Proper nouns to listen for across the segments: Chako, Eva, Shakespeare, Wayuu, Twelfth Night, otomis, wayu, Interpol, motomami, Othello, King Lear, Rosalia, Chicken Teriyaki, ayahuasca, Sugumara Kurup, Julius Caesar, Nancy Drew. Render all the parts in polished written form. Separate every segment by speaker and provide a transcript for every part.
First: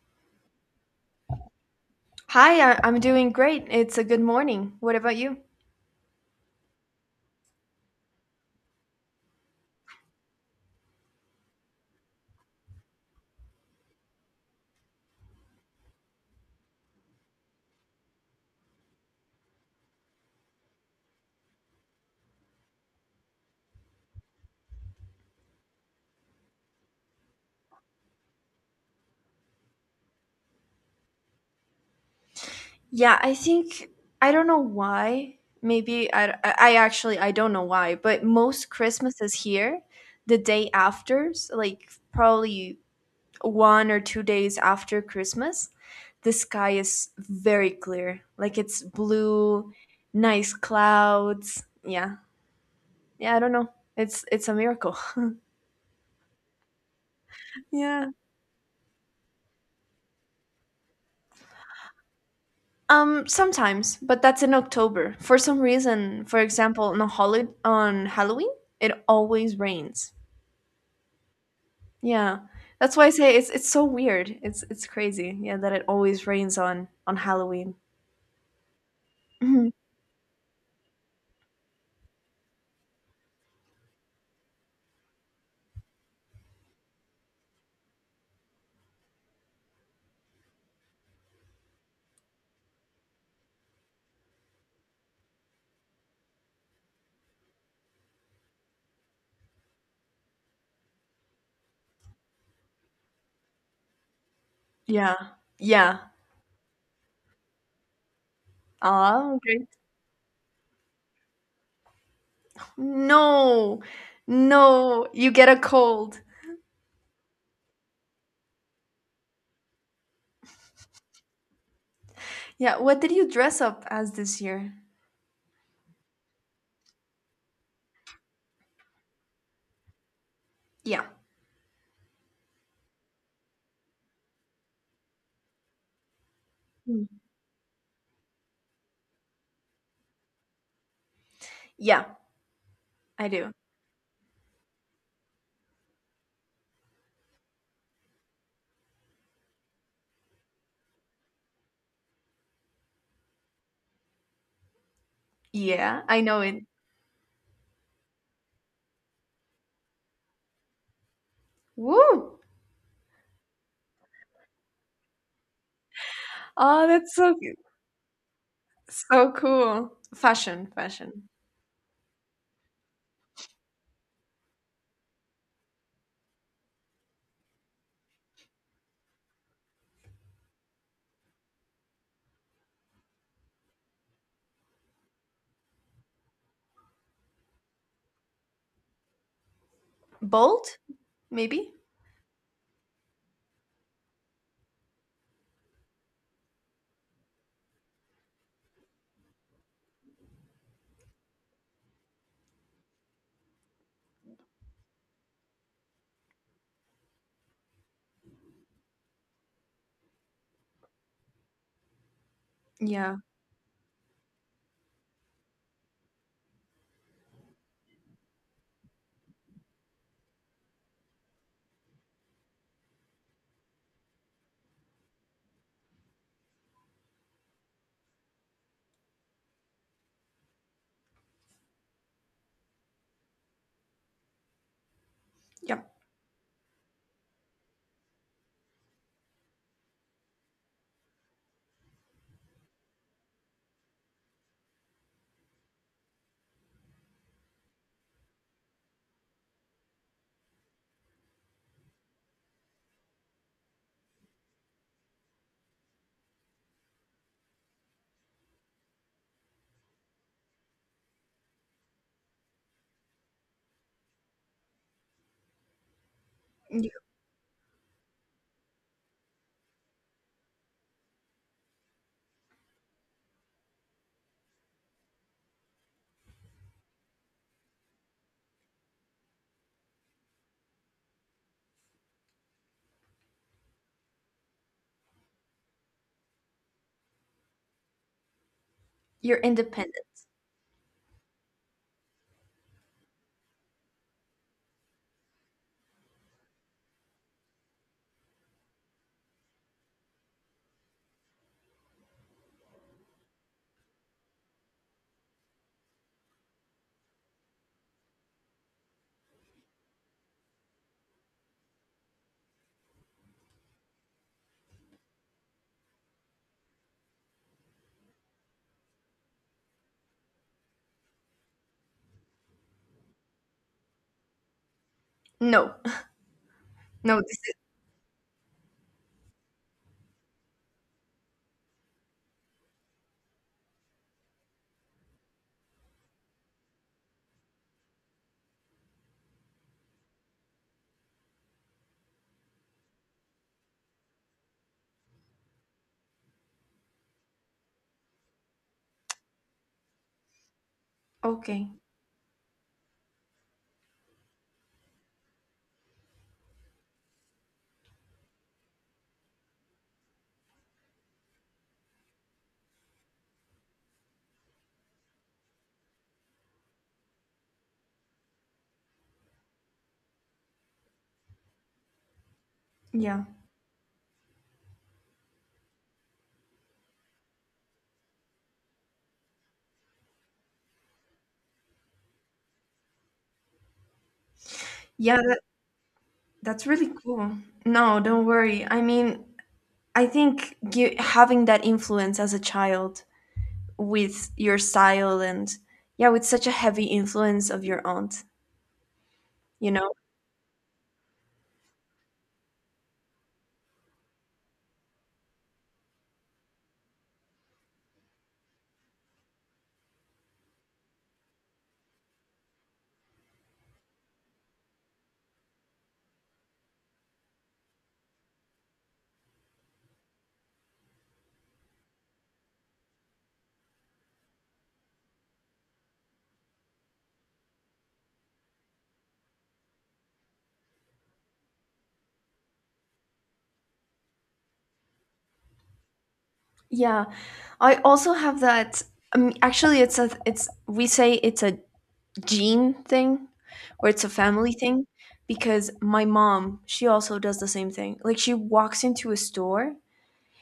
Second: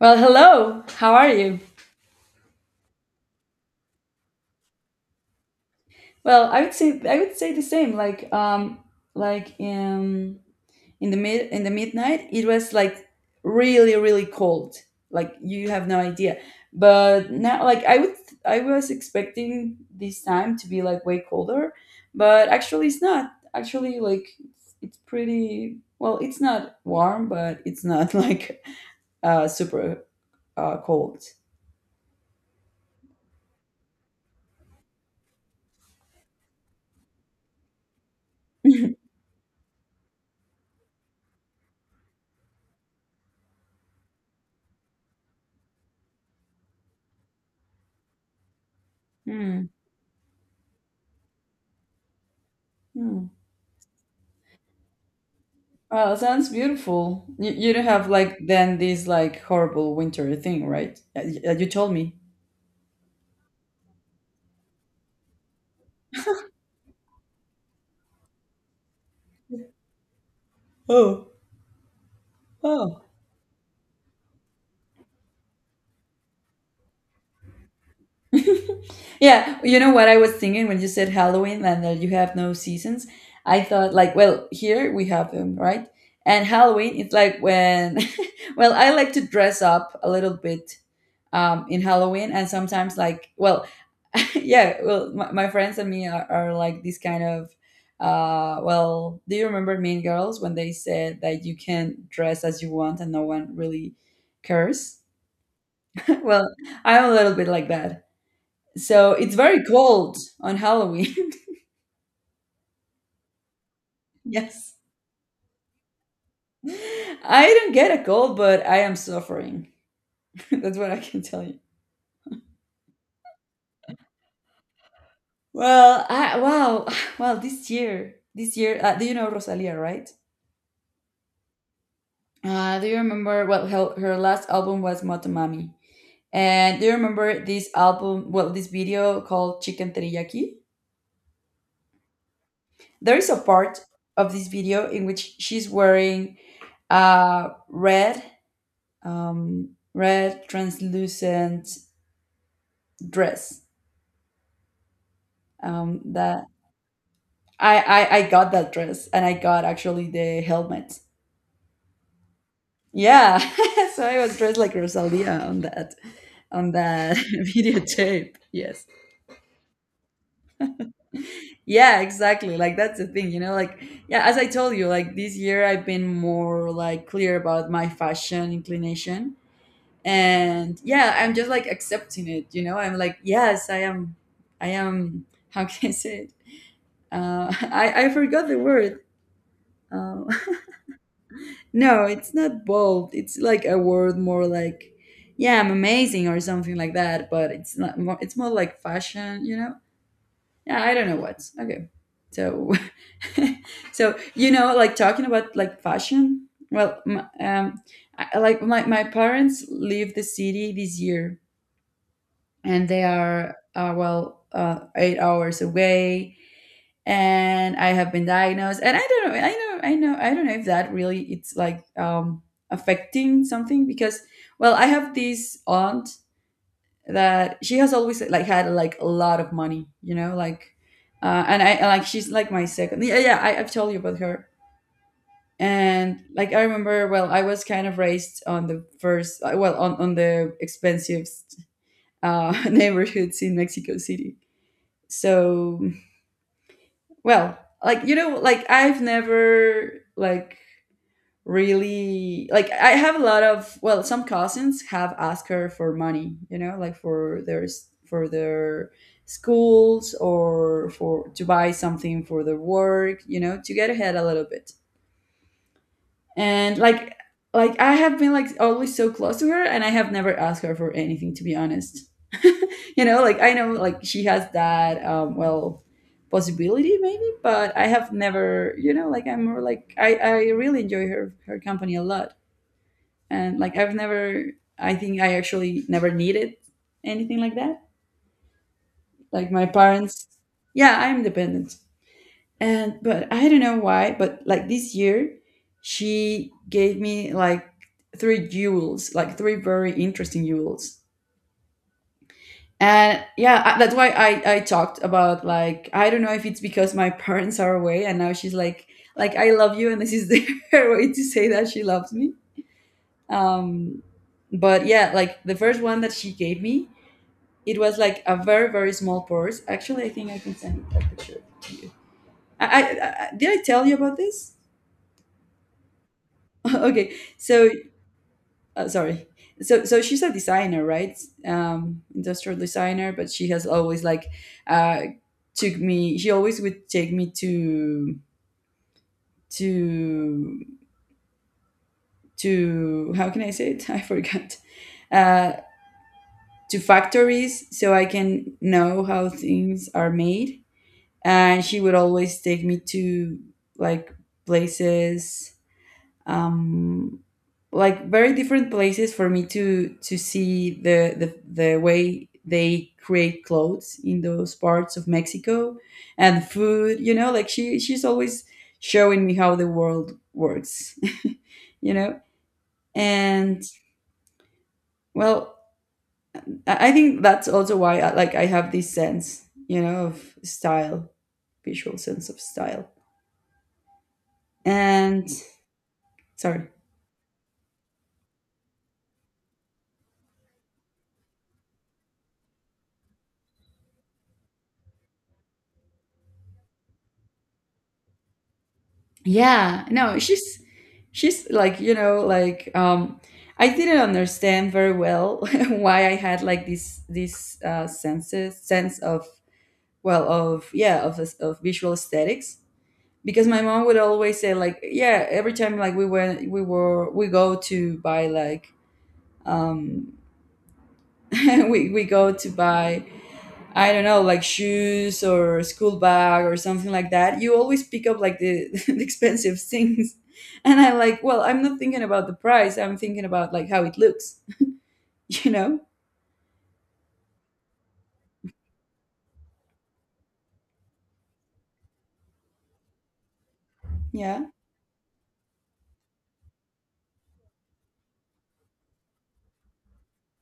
Speaker 1: Well, hello. How are you?
Speaker 2: Hi, I'm doing great. It's a good morning. What about you?
Speaker 1: Well, I would say the same. Like in the midnight, it was like really cold. Like you have no idea. But now, I was expecting this time to be like way colder, but actually it's not. Actually, it's pretty well. It's not warm, but it's not like super cold.
Speaker 2: Yeah, I think I don't know why. Maybe I actually, I don't know why, but most Christmases here, the day afters, like probably 1 or 2 days after Christmas, the sky is very clear. Like it's
Speaker 1: Hmm.
Speaker 2: blue, nice clouds. Yeah.
Speaker 1: Hmm.
Speaker 2: Yeah, I don't know. It's a miracle.
Speaker 1: Wow, sounds beautiful. You don't have
Speaker 2: Yeah.
Speaker 1: like then this like horrible winter thing, right? You told me.
Speaker 2: Sometimes, but that's in October. For some reason, for example, on Halloween, it always rains. Yeah, that's why I say it's so weird. It's crazy. Yeah, that it always rains on Halloween.
Speaker 1: Yeah,
Speaker 2: Mhm.
Speaker 1: you know what I was thinking when you said Halloween and that you have no seasons? I thought like, well, here we have them, right? And Halloween, it's like when, well, I like to dress up a little bit in Halloween and sometimes like, well, yeah well my friends and me are like this kind of well, do you remember Mean Girls when they said that you can dress as you want and no one really cares?
Speaker 2: Yeah, yeah.
Speaker 1: Well, I'm a little bit like that, so it's
Speaker 2: Ah,
Speaker 1: very
Speaker 2: great.
Speaker 1: cold on Halloween.
Speaker 2: No,
Speaker 1: Yes,
Speaker 2: no, you get a cold.
Speaker 1: I don't get a cold, but I am suffering. That's what I can tell you.
Speaker 2: Yeah. What did you dress up as this year?
Speaker 1: Well, I, wow. Well, this year do you know Rosalia, right?
Speaker 2: Yeah.
Speaker 1: Do you remember, well, her last album was Motomami? And do you
Speaker 2: Mm.
Speaker 1: remember this album? Well, this video called Chicken Teriyaki.
Speaker 2: Yeah,
Speaker 1: There
Speaker 2: I
Speaker 1: is a
Speaker 2: do.
Speaker 1: part of this video in which she's wearing a red, red translucent dress.
Speaker 2: Yeah, I know
Speaker 1: That
Speaker 2: it.
Speaker 1: I got that dress, and I got actually the helmet.
Speaker 2: Woo!
Speaker 1: Yeah, so I was dressed like Rosalia on that on
Speaker 2: Oh, that's
Speaker 1: that
Speaker 2: so cute.
Speaker 1: videotape. Yes.
Speaker 2: So cool. Fashion, fashion.
Speaker 1: Yeah, exactly. Like that's the thing, you know, like yeah, as I told you, like this year I've been more like clear about my fashion inclination. And yeah, I'm just like accepting it, you know. I'm like, yes, I am how can I say it? I forgot the word. Uh,
Speaker 2: Bold, maybe?
Speaker 1: no, it's not bold. It's like a word more like yeah, I'm amazing or something like that, but it's not more it's more like fashion, you know. Yeah, I don't know what. Okay. So so you know like talking about like fashion, well, I like my parents leave the city this year, and they
Speaker 2: Yeah.
Speaker 1: are 8 hours away. And I have been diagnosed, and I don't know, I know, I don't know if that really it's like affecting something because, well, I have this aunt that she has always like had like a lot of money, you know, like and I, like she's like my second, yeah, yeah, I've told you about her.
Speaker 2: Yeah.
Speaker 1: And like I remember, well, I was kind of raised on the first well on the expensive neighborhoods in Mexico City. So, well, like you know, like I've never like really like I have a lot of, well, some cousins have asked her for money, you know, like for for their schools or for to buy something for their work, you know, to get ahead a little bit. And
Speaker 2: You,
Speaker 1: like I have been like always so close to her, and I have never asked her for anything, to be honest. You know, like I know like she has that, um, well, possibility maybe, but I have never, you know, like I'm more like I really enjoy her company a lot. And like I've never, I think I actually never needed anything like that,
Speaker 2: you're
Speaker 1: like my
Speaker 2: independent.
Speaker 1: parents. Yeah, I'm dependent. And but I don't know why, but like this year, she gave me like three jewels, like three very interesting jewels. And yeah, I- that's why I talked about like I don't know if it's because my parents are away and now she's like I love you and this is the her way to say that she loves me. Um, but yeah, like the first one that she gave me, it was like a very small purse. Actually, I think I can send that picture to you. I, did I tell you about this?
Speaker 2: No.
Speaker 1: Okay,
Speaker 2: No, this is
Speaker 1: so sorry. So she's a designer, right? Industrial designer, but she has always like uh took me. She always would take me to to how can I say it? I forgot. Uh, to factories so I can know how things are made, and
Speaker 2: okay.
Speaker 1: she would always take me to like places, um, like very different places for me to see the way they create clothes in those parts of Mexico, and food. You know, like she's always showing me how the world works. You know,
Speaker 2: Yeah.
Speaker 1: and well, I think that's also why I, like I have this sense, you know, of style, visual sense of style.
Speaker 2: Yeah,
Speaker 1: And
Speaker 2: that's
Speaker 1: sorry,
Speaker 2: really cool. No, don't worry. I mean, I think you having that influence as a child with your style and yeah, with such a heavy influence of your aunt, you
Speaker 1: yeah,
Speaker 2: know?
Speaker 1: no, she's like, you know, like um, I didn't understand very well why I had like this sense of, well, of yeah, of visual aesthetics, because my mom would always say like yeah every time like we went we were we go to buy like um, we go to buy I don't know, like shoes or school bag or something like that, you always pick up like the expensive things. And I like, well, I'm not thinking about the price. I'm thinking about like how it looks, you know?
Speaker 2: Yeah. I also have that, actually it's a it's we say it's a gene thing, where it's a
Speaker 1: Yeah.
Speaker 2: family thing, because my mom, she also does the same thing. Like she walks into a store,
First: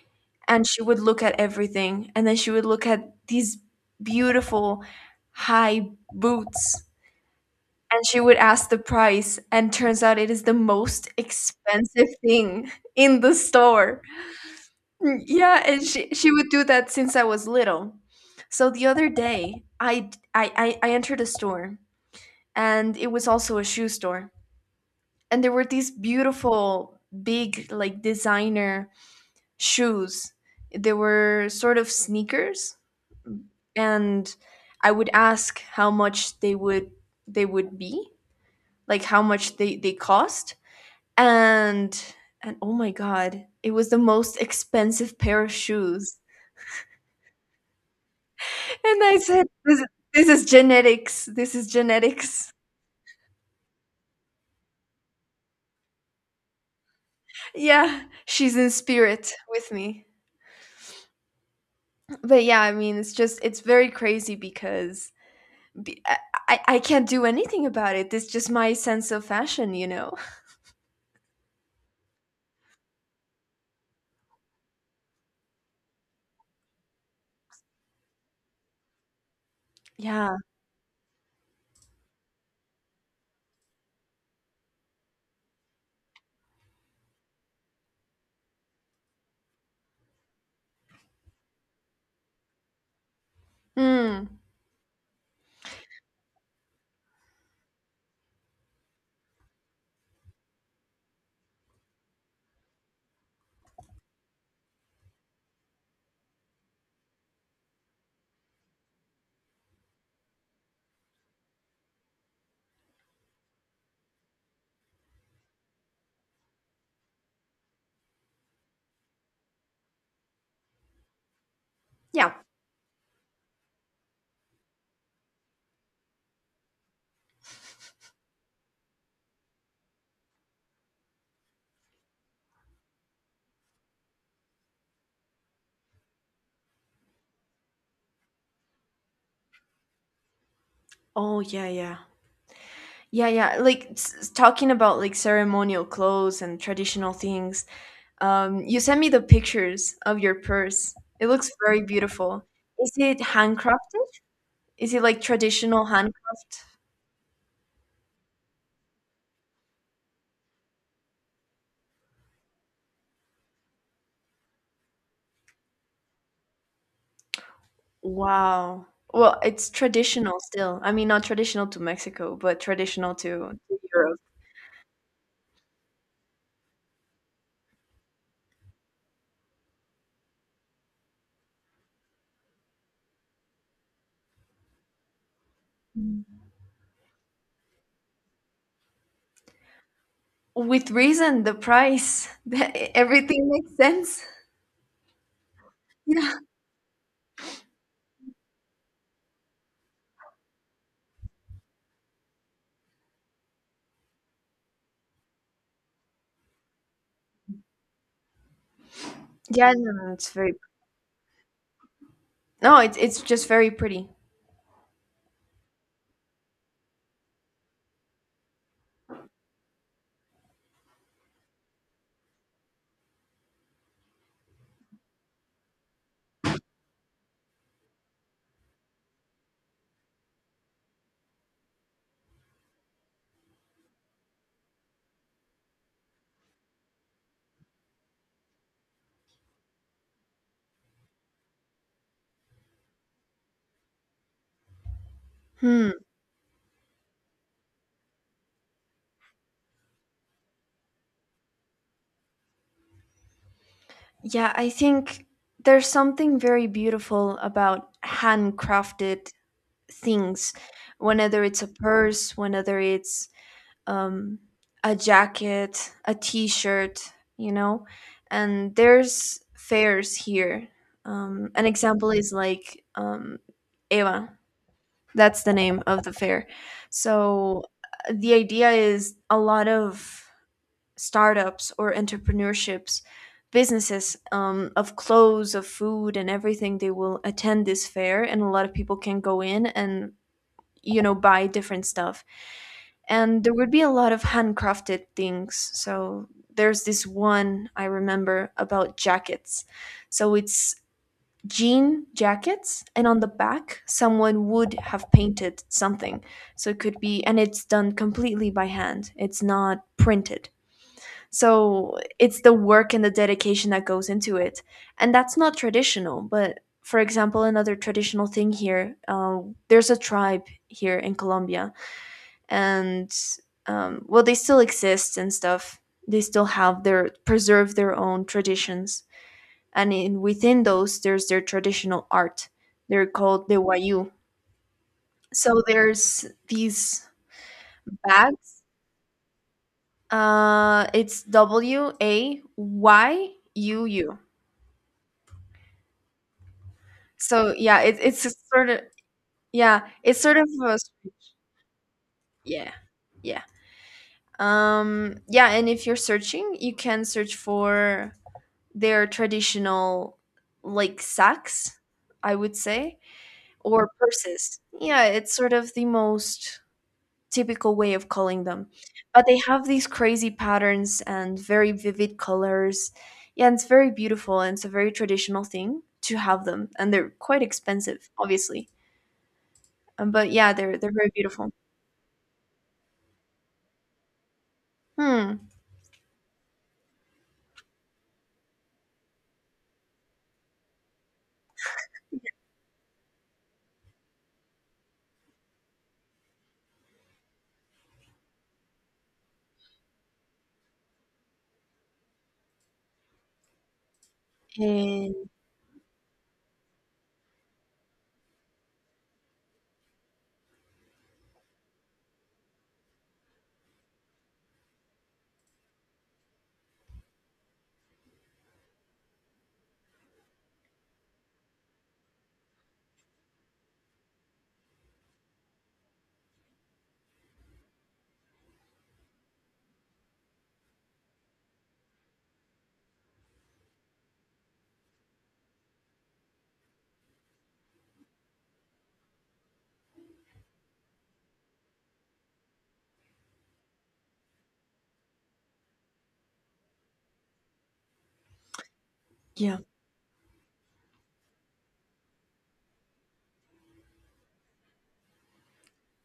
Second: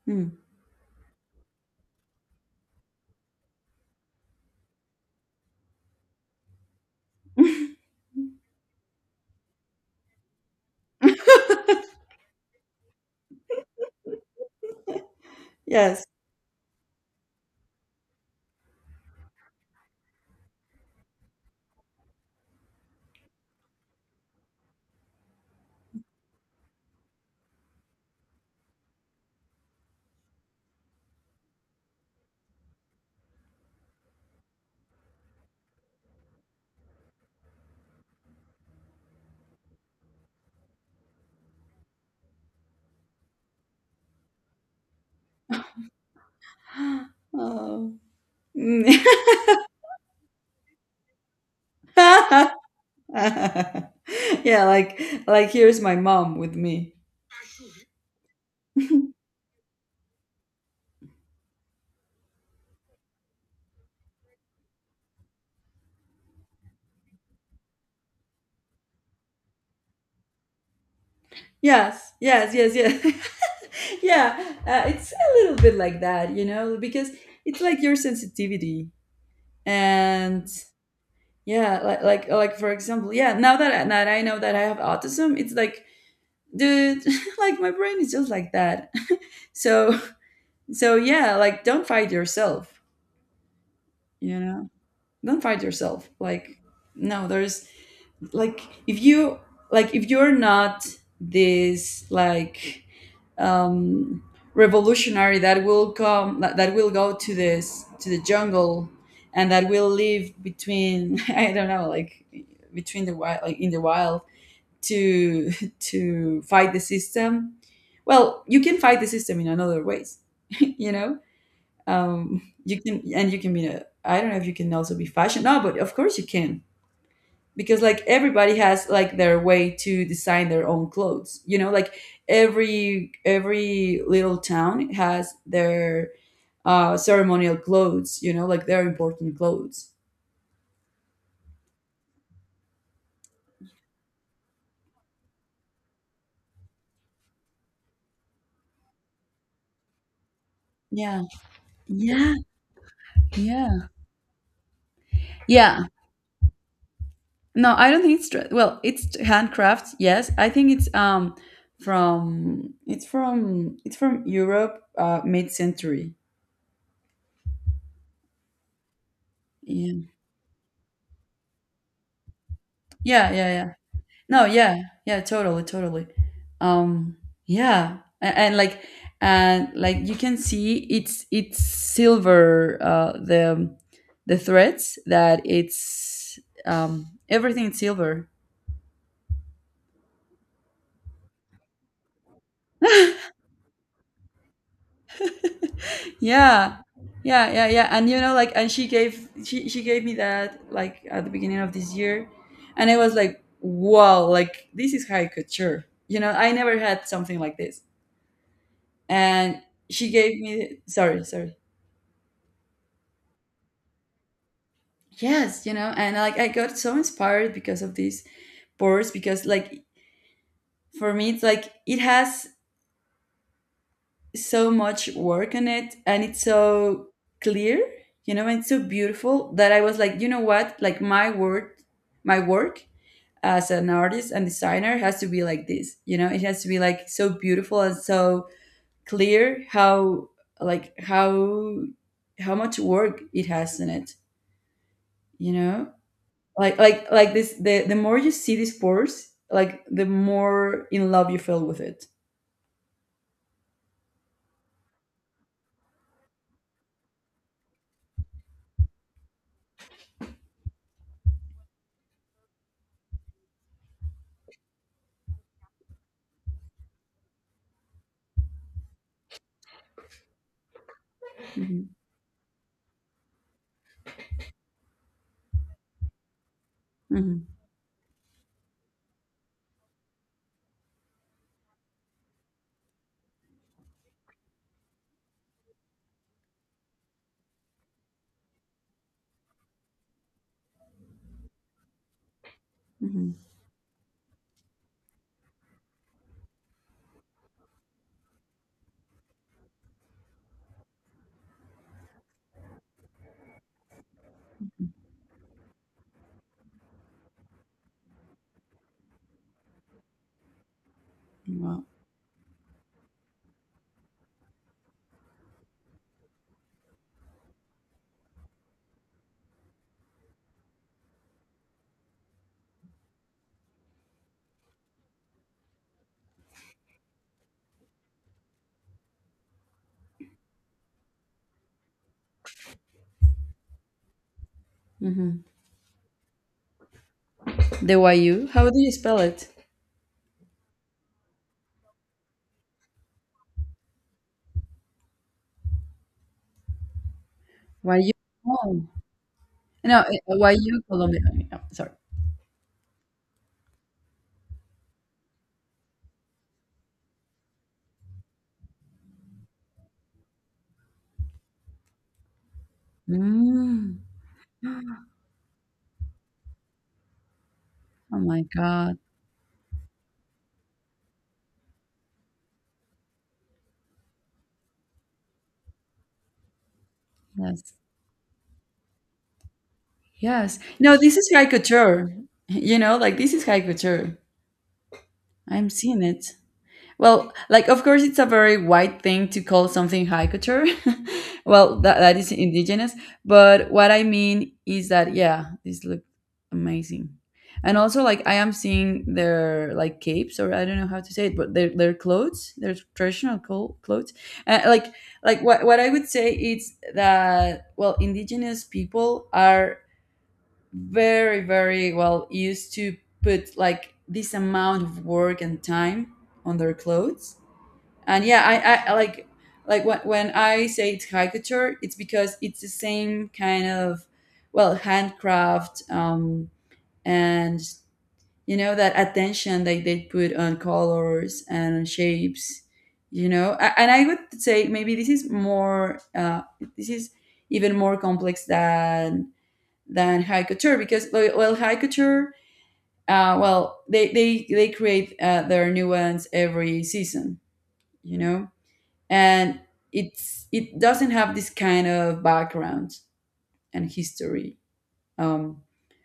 Speaker 1: Mm.
Speaker 2: and she would look at everything, and then she would look at these beautiful high boots, and she would ask the price, and turns out it is the most expensive thing in the store. Mm, yeah, and
Speaker 1: Yes.
Speaker 2: she would do that since I was little. So the other day I entered a store, and it was also a shoe store, and there were these beautiful big like designer shoes. They were sort of sneakers, and I would ask how much they would be, like how much they cost. And and oh my God, it was the most expensive pair of shoes.
Speaker 1: Oh. Mm.
Speaker 2: And I said, this is genetics. This is genetics.
Speaker 1: Yeah, like here's my mom with me.
Speaker 2: Yeah, she's in spirit with me. But yeah, I mean, it's just, it's very crazy, because be- I, I can't do anything about it. It's just my sense of fashion, you know?
Speaker 1: Yes, yes, yes, yes. Yeah, it's a little bit like that, you know, because it's like your sensitivity
Speaker 2: Yeah.
Speaker 1: and yeah, like for example, yeah. Now that I know that I have autism, it's like, dude, like my brain is just like that. So so yeah, like don't fight yourself.
Speaker 2: Mm.
Speaker 1: You know, don't fight yourself. Like no, there's like if you like if you're not this like um revolutionary that will come that will go to this to the jungle and that will live between I don't know like between the wild like in the wild to to fight the system, well you can fight the system in another ways. You know,
Speaker 2: Yeah.
Speaker 1: um, you can, and you can be a, I don't know if you can also be fashion, no, but of course you can, because like everybody has like their way to design their own clothes, you know, like every little town has their ceremonial clothes, you know, like their important clothes.
Speaker 2: Oh, yeah, yeah. Yeah, yeah. Like, talking about like ceremonial clothes and traditional things. You sent me the pictures of your purse.
Speaker 1: Yeah,
Speaker 2: It looks very
Speaker 1: yeah,
Speaker 2: beautiful. Is it
Speaker 1: yeah,
Speaker 2: handcrafted? Is it like
Speaker 1: yeah.
Speaker 2: traditional handcraft?
Speaker 1: No, I don't think it's dre- well, it's handcraft. Yes, I think it's from it's from Europe, mid century.
Speaker 2: Wow. Well, it's
Speaker 1: Yeah,
Speaker 2: traditional still. I mean, not traditional to Mexico, but traditional
Speaker 1: yeah, yeah,
Speaker 2: to,
Speaker 1: yeah.
Speaker 2: to Europe.
Speaker 1: No, yeah, yeah, totally, totally. Um, yeah, and like you can see it's silver. The threads that it's um, everything is silver.
Speaker 2: With reason, the price, everything makes sense. Yeah.
Speaker 1: Yeah, yeah, yeah, yeah, and you know like and she gave me that like at the beginning of this year, and I was like wow like this is high couture, you know, I never had something like this. And
Speaker 2: Yeah, no,
Speaker 1: she
Speaker 2: no, it's
Speaker 1: gave
Speaker 2: very.
Speaker 1: me, sorry, sorry,
Speaker 2: No, it's just very pretty.
Speaker 1: yes, you know, and like I got so inspired because of these pores, because like for me it's like it has so much work on it, and it's so clear, you know, and it's so beautiful that I was like you know what, like my work as an artist and designer has to be like this, you know, it has to be like so beautiful and so clear, how like how much work it has in it, you know.
Speaker 2: Hmm.
Speaker 1: Like like this, the more you see this force, like the more in love you feel with it.
Speaker 2: Yeah, I think there's something very beautiful about handcrafted things, whenever it's a purse, whenever it's, um, a jacket, a t-shirt, you know. And there's fairs here. An
Speaker 1: Hmm.
Speaker 2: example is like, Eva. That's the name of the fair.
Speaker 1: Hmm.
Speaker 2: So the idea is, a lot of startups or entrepreneurships, businesses, of clothes, of food, and everything. They will attend this fair, and a lot of people can go in and buy different stuff.
Speaker 1: Hmm.
Speaker 2: And there would be a lot of handcrafted things. So there's this one I remember about jackets. So it's jean jackets, and on the back someone would have painted something, so it could be, and it's done completely by hand, it's not printed.
Speaker 1: Wow.
Speaker 2: So it's the work and the dedication that goes into it. And that's not traditional, but for example, another traditional thing here, there's a tribe here in Colombia, and well, they still exist and stuff. They still have their preserve their own traditions, and within those there's their traditional art. They're called the Wayu.
Speaker 1: Mhm.
Speaker 2: So there's these
Speaker 1: The Wayuu?
Speaker 2: bags,
Speaker 1: How do you spell it?
Speaker 2: it's W A Y U U. So yeah, it,
Speaker 1: Wayuu.
Speaker 2: it's a sort
Speaker 1: Oh.
Speaker 2: of, yeah
Speaker 1: No,
Speaker 2: it's
Speaker 1: eh,
Speaker 2: sort of
Speaker 1: Wayuu
Speaker 2: a,
Speaker 1: Colombia. Oh, yeah, sorry.
Speaker 2: yeah, yeah, yeah, and if you're searching, you can search for their traditional, like, sacks, I would say, or
Speaker 1: Mm.
Speaker 2: purses. Yeah, it's sort of the most typical way of
Speaker 1: Oh my
Speaker 2: calling them.
Speaker 1: God.
Speaker 2: But they have these crazy patterns and very vivid colors. Yeah, and it's very beautiful, and it's a very traditional thing to have them. And they're quite
Speaker 1: Yes.
Speaker 2: expensive, obviously. But yeah,
Speaker 1: Yes.
Speaker 2: they're
Speaker 1: No,
Speaker 2: very
Speaker 1: this is high
Speaker 2: beautiful.
Speaker 1: couture. You know, like this is high couture.
Speaker 2: Hmm.
Speaker 1: I'm seeing it. Well, like of course it's a very wide thing to call something high couture. Well, that is indigenous, but what I mean is that yeah, this look amazing. And also like I am seeing their like capes or I don't know how to say it, but their clothes, their traditional clothes. Uh, like
Speaker 2: And
Speaker 1: what I would say is that, well, indigenous people are very, very well used to put like this amount of work and time on their clothes. And yeah, I like when I say it's high couture, it's because it's the same kind of, well, handcraft, and you know, that attention that they put on colors and on shapes, you know. And I would say maybe this is more this is even more complex than high couture, because like, well, high couture, well they create their new ones every season, you know
Speaker 2: yeah.
Speaker 1: and it doesn't have this kind of background and history, um,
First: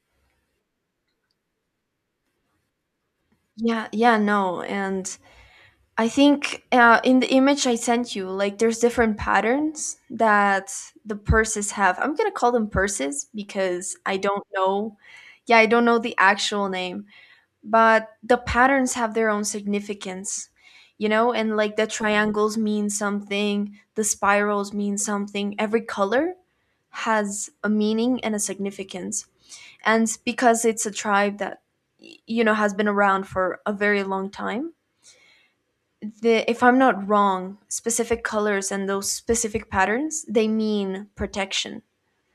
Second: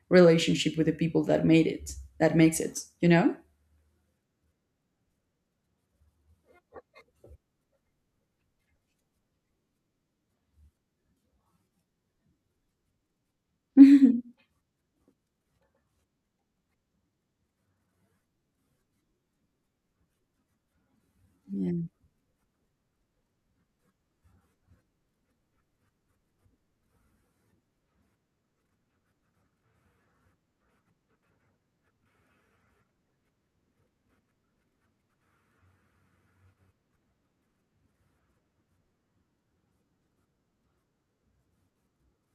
Speaker 1: relationship with the people that made it, that makes it.
Speaker 2: Yeah, yeah, no. And I think, in the image I sent you, like there's different patterns that the purses have. I'm gonna call them purses because
Speaker 1: Yeah.
Speaker 2: I don't know. Yeah, I don't know the actual name, but the patterns have their own significance, you know. And like the triangles mean something, the spirals mean something. Every color has a meaning and a significance, and because it's a tribe that you know has been around for a very long time, the, if I'm not wrong, specific colors and those specific patterns, they mean protection.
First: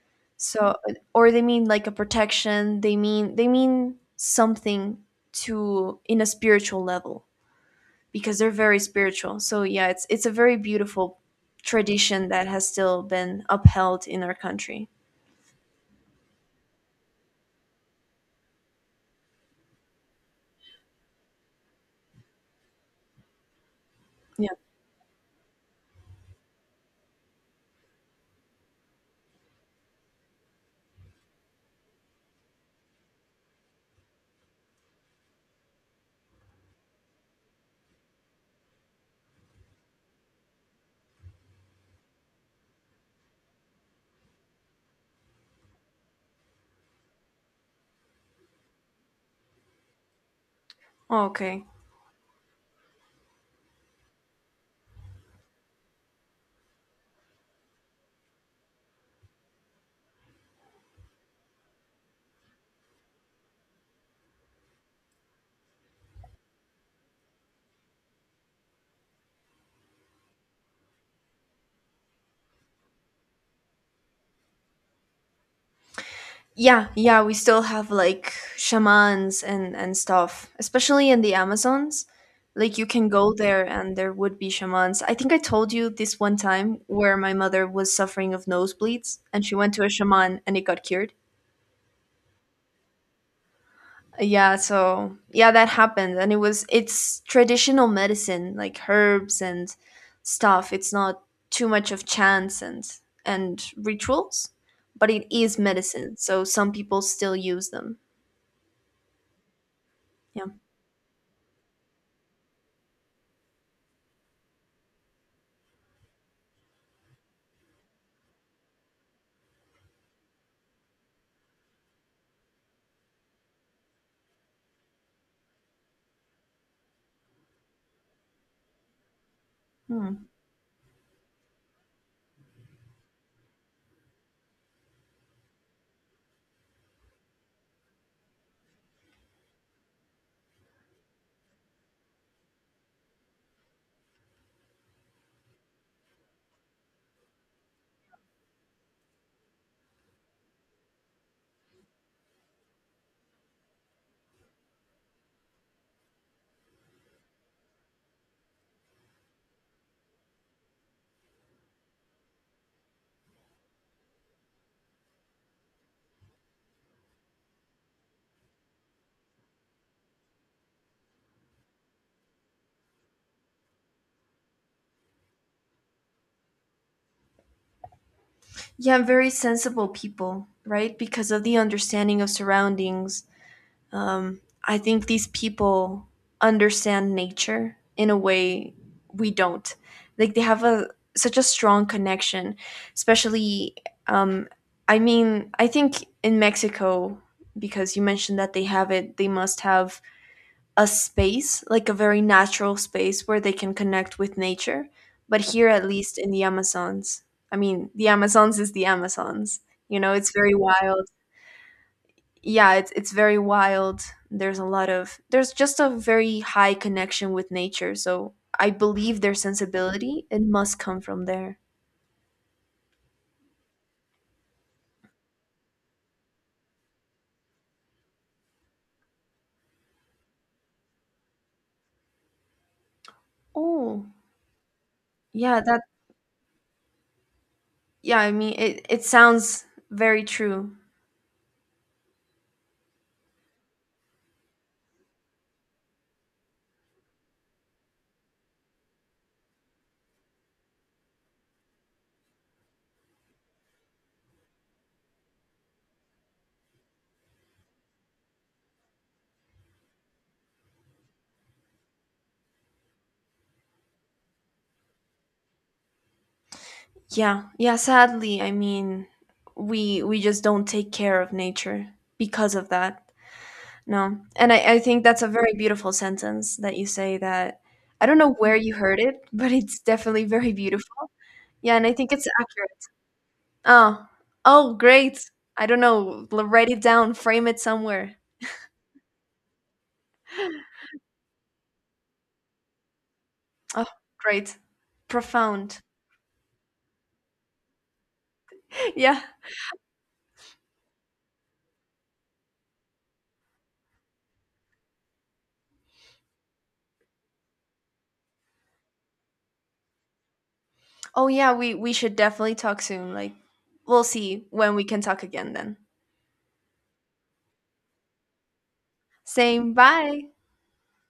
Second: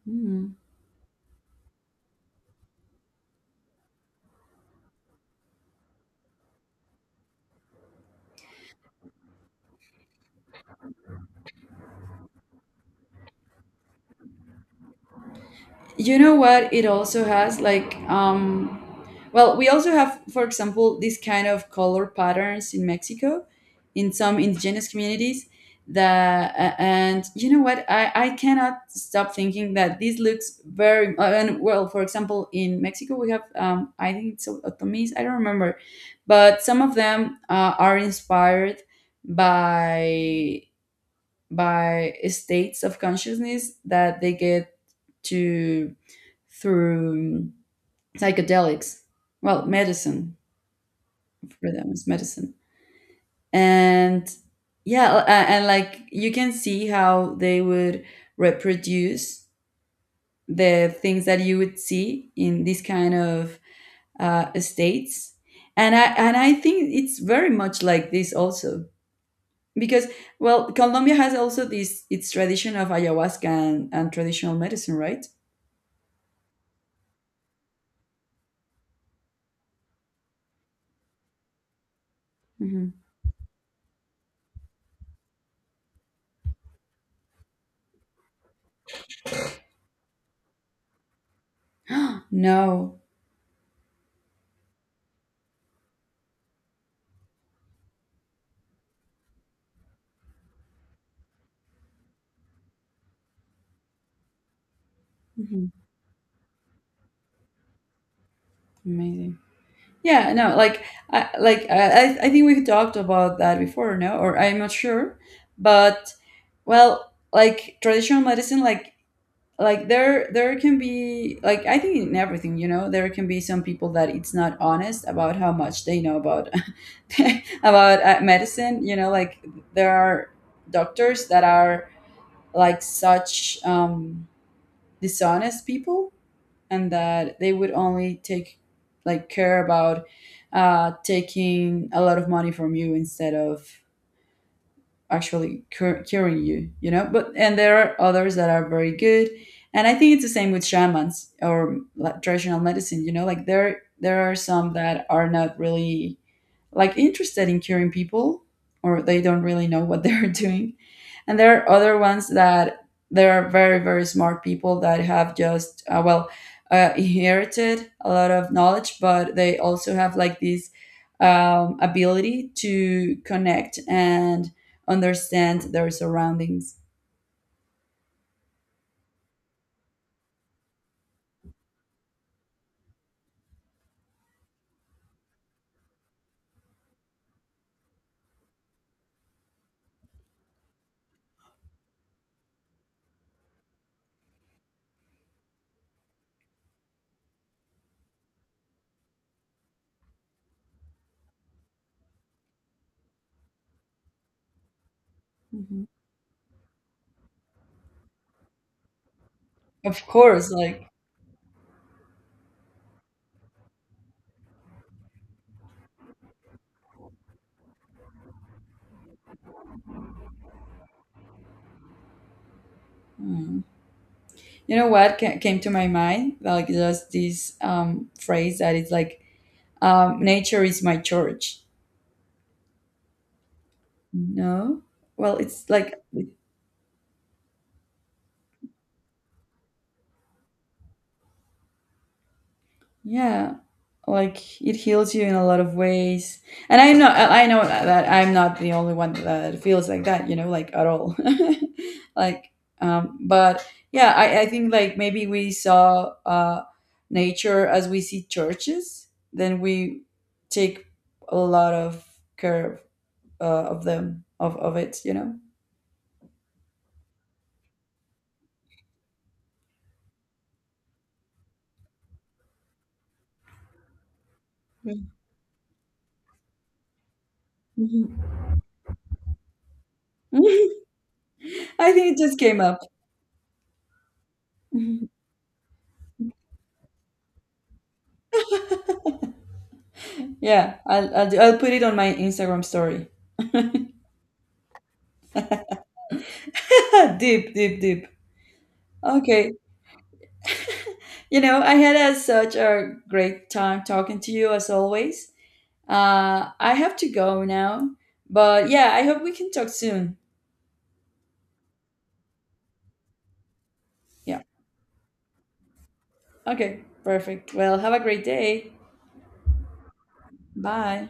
Speaker 1: Mhm.
Speaker 2: So, or they mean like a protection. They mean something to, in a spiritual level, because they're very spiritual. So yeah, it's a very beautiful tradition that has still been upheld in our country.
Speaker 1: You know what, it also has like, well, we also have, for example, this kind of color patterns in Mexico, in some
Speaker 2: Yeah.
Speaker 1: indigenous communities, that and you know what, I cannot stop thinking that this looks very and well, for example, in Mexico we have, I think it's Otomis, I don't remember, but some of them are inspired by states of consciousness that they get to through psychedelics. Well, medicine,
Speaker 2: Okay.
Speaker 1: for them, is medicine. And yeah, and like, you can see how they would reproduce the things that you would see in these kind of states, and I think it's very much like this also. Because, well, Colombia has also this, its tradition of ayahuasca and, traditional medicine, right?
Speaker 2: Yeah, yeah, we still have like shamans and stuff, especially in the Amazons. Like you
Speaker 1: Hmm.
Speaker 2: can go there and there would be shamans. I think I told you this one time where my mother was suffering of nosebleeds, and she went to a shaman and it got cured.
Speaker 1: No.
Speaker 2: Yeah, so yeah, that happened, and it's traditional medicine, like herbs and stuff. It's not too much of chance and rituals, but it is
Speaker 1: Mhm.
Speaker 2: medicine. So some people still use them.
Speaker 1: Amazing. Yeah,
Speaker 2: Yeah.
Speaker 1: no, like I like, I I think we've talked about that before, no, or I'm not sure. But well, like traditional medicine, like there, there can be, like I think in everything, you know, there can be some people that it's not honest about how much they know about, about medicine, you know. Like, there are
Speaker 2: Hmm.
Speaker 1: doctors that are like such, dishonest people, and that they would only take, like, care about taking a lot of money from you, instead of actually curing you, you know. But, and there are others that are very good. And I think it's the same with shamans, or like traditional medicine, you know. Like, there are some that are not really like interested in curing people, or they don't really know what they're doing. And there are other ones that, there are very, very smart people that have just, well, inherited a lot of knowledge, but they also have like this, ability to connect and understand their surroundings.
Speaker 2: Yeah, I'm very sensible people, right? Because of the understanding of surroundings. I think these people understand nature in a way we don't. Like they have a such a strong connection, especially. Um, I mean, I think in Mexico, because you mentioned that they have it, they must have a space, like a very natural space where they can connect with nature. But here, at
Speaker 1: Mhm.
Speaker 2: least in the Amazons, I mean, the Amazons is the Amazons. You
Speaker 1: Of
Speaker 2: know, it's
Speaker 1: course,
Speaker 2: very
Speaker 1: like,
Speaker 2: wild. Yeah, it's very wild. There's just a very high connection with nature. So I believe their sensibility it must come from there.
Speaker 1: mm. You know what came to my mind, like, just this, phrase that is like, nature is my church.
Speaker 2: Oh,
Speaker 1: No, well,
Speaker 2: yeah,
Speaker 1: it's
Speaker 2: that
Speaker 1: like,
Speaker 2: yeah. I mean, it sounds very true.
Speaker 1: yeah, like it heals you in a lot of ways. And I know that I'm not the only one that feels like that. You know, like, at all. Like, but yeah, I think, like, maybe we saw nature as we see churches, then we take a lot of care of them, of it, you know.
Speaker 2: Yeah, yeah, sadly, I mean, we just don't take care of nature because of that. No. And I think that's a very beautiful sentence that you say that I don't
Speaker 1: Mhm.
Speaker 2: know where you heard it, but it's definitely very beautiful. Yeah, and I
Speaker 1: I
Speaker 2: think
Speaker 1: think it
Speaker 2: it's
Speaker 1: just came up.
Speaker 2: accurate. Oh. Oh, great. I don't know. Write it down, frame it somewhere.
Speaker 1: Yeah, do, I'll put it on my Instagram story.
Speaker 2: Oh, great. Profound.
Speaker 1: Deep, deep, deep.
Speaker 2: Yeah.
Speaker 1: Okay, you know, I had a, such a great time talking to you, as always. I have to go now, but yeah, I hope we can talk soon.
Speaker 2: Oh yeah, we should definitely talk soon. Like we'll
Speaker 1: Yeah.
Speaker 2: see when we can talk again then.
Speaker 1: Okay. Perfect. Well, have a great day.
Speaker 2: Same. Bye.
Speaker 1: Bye.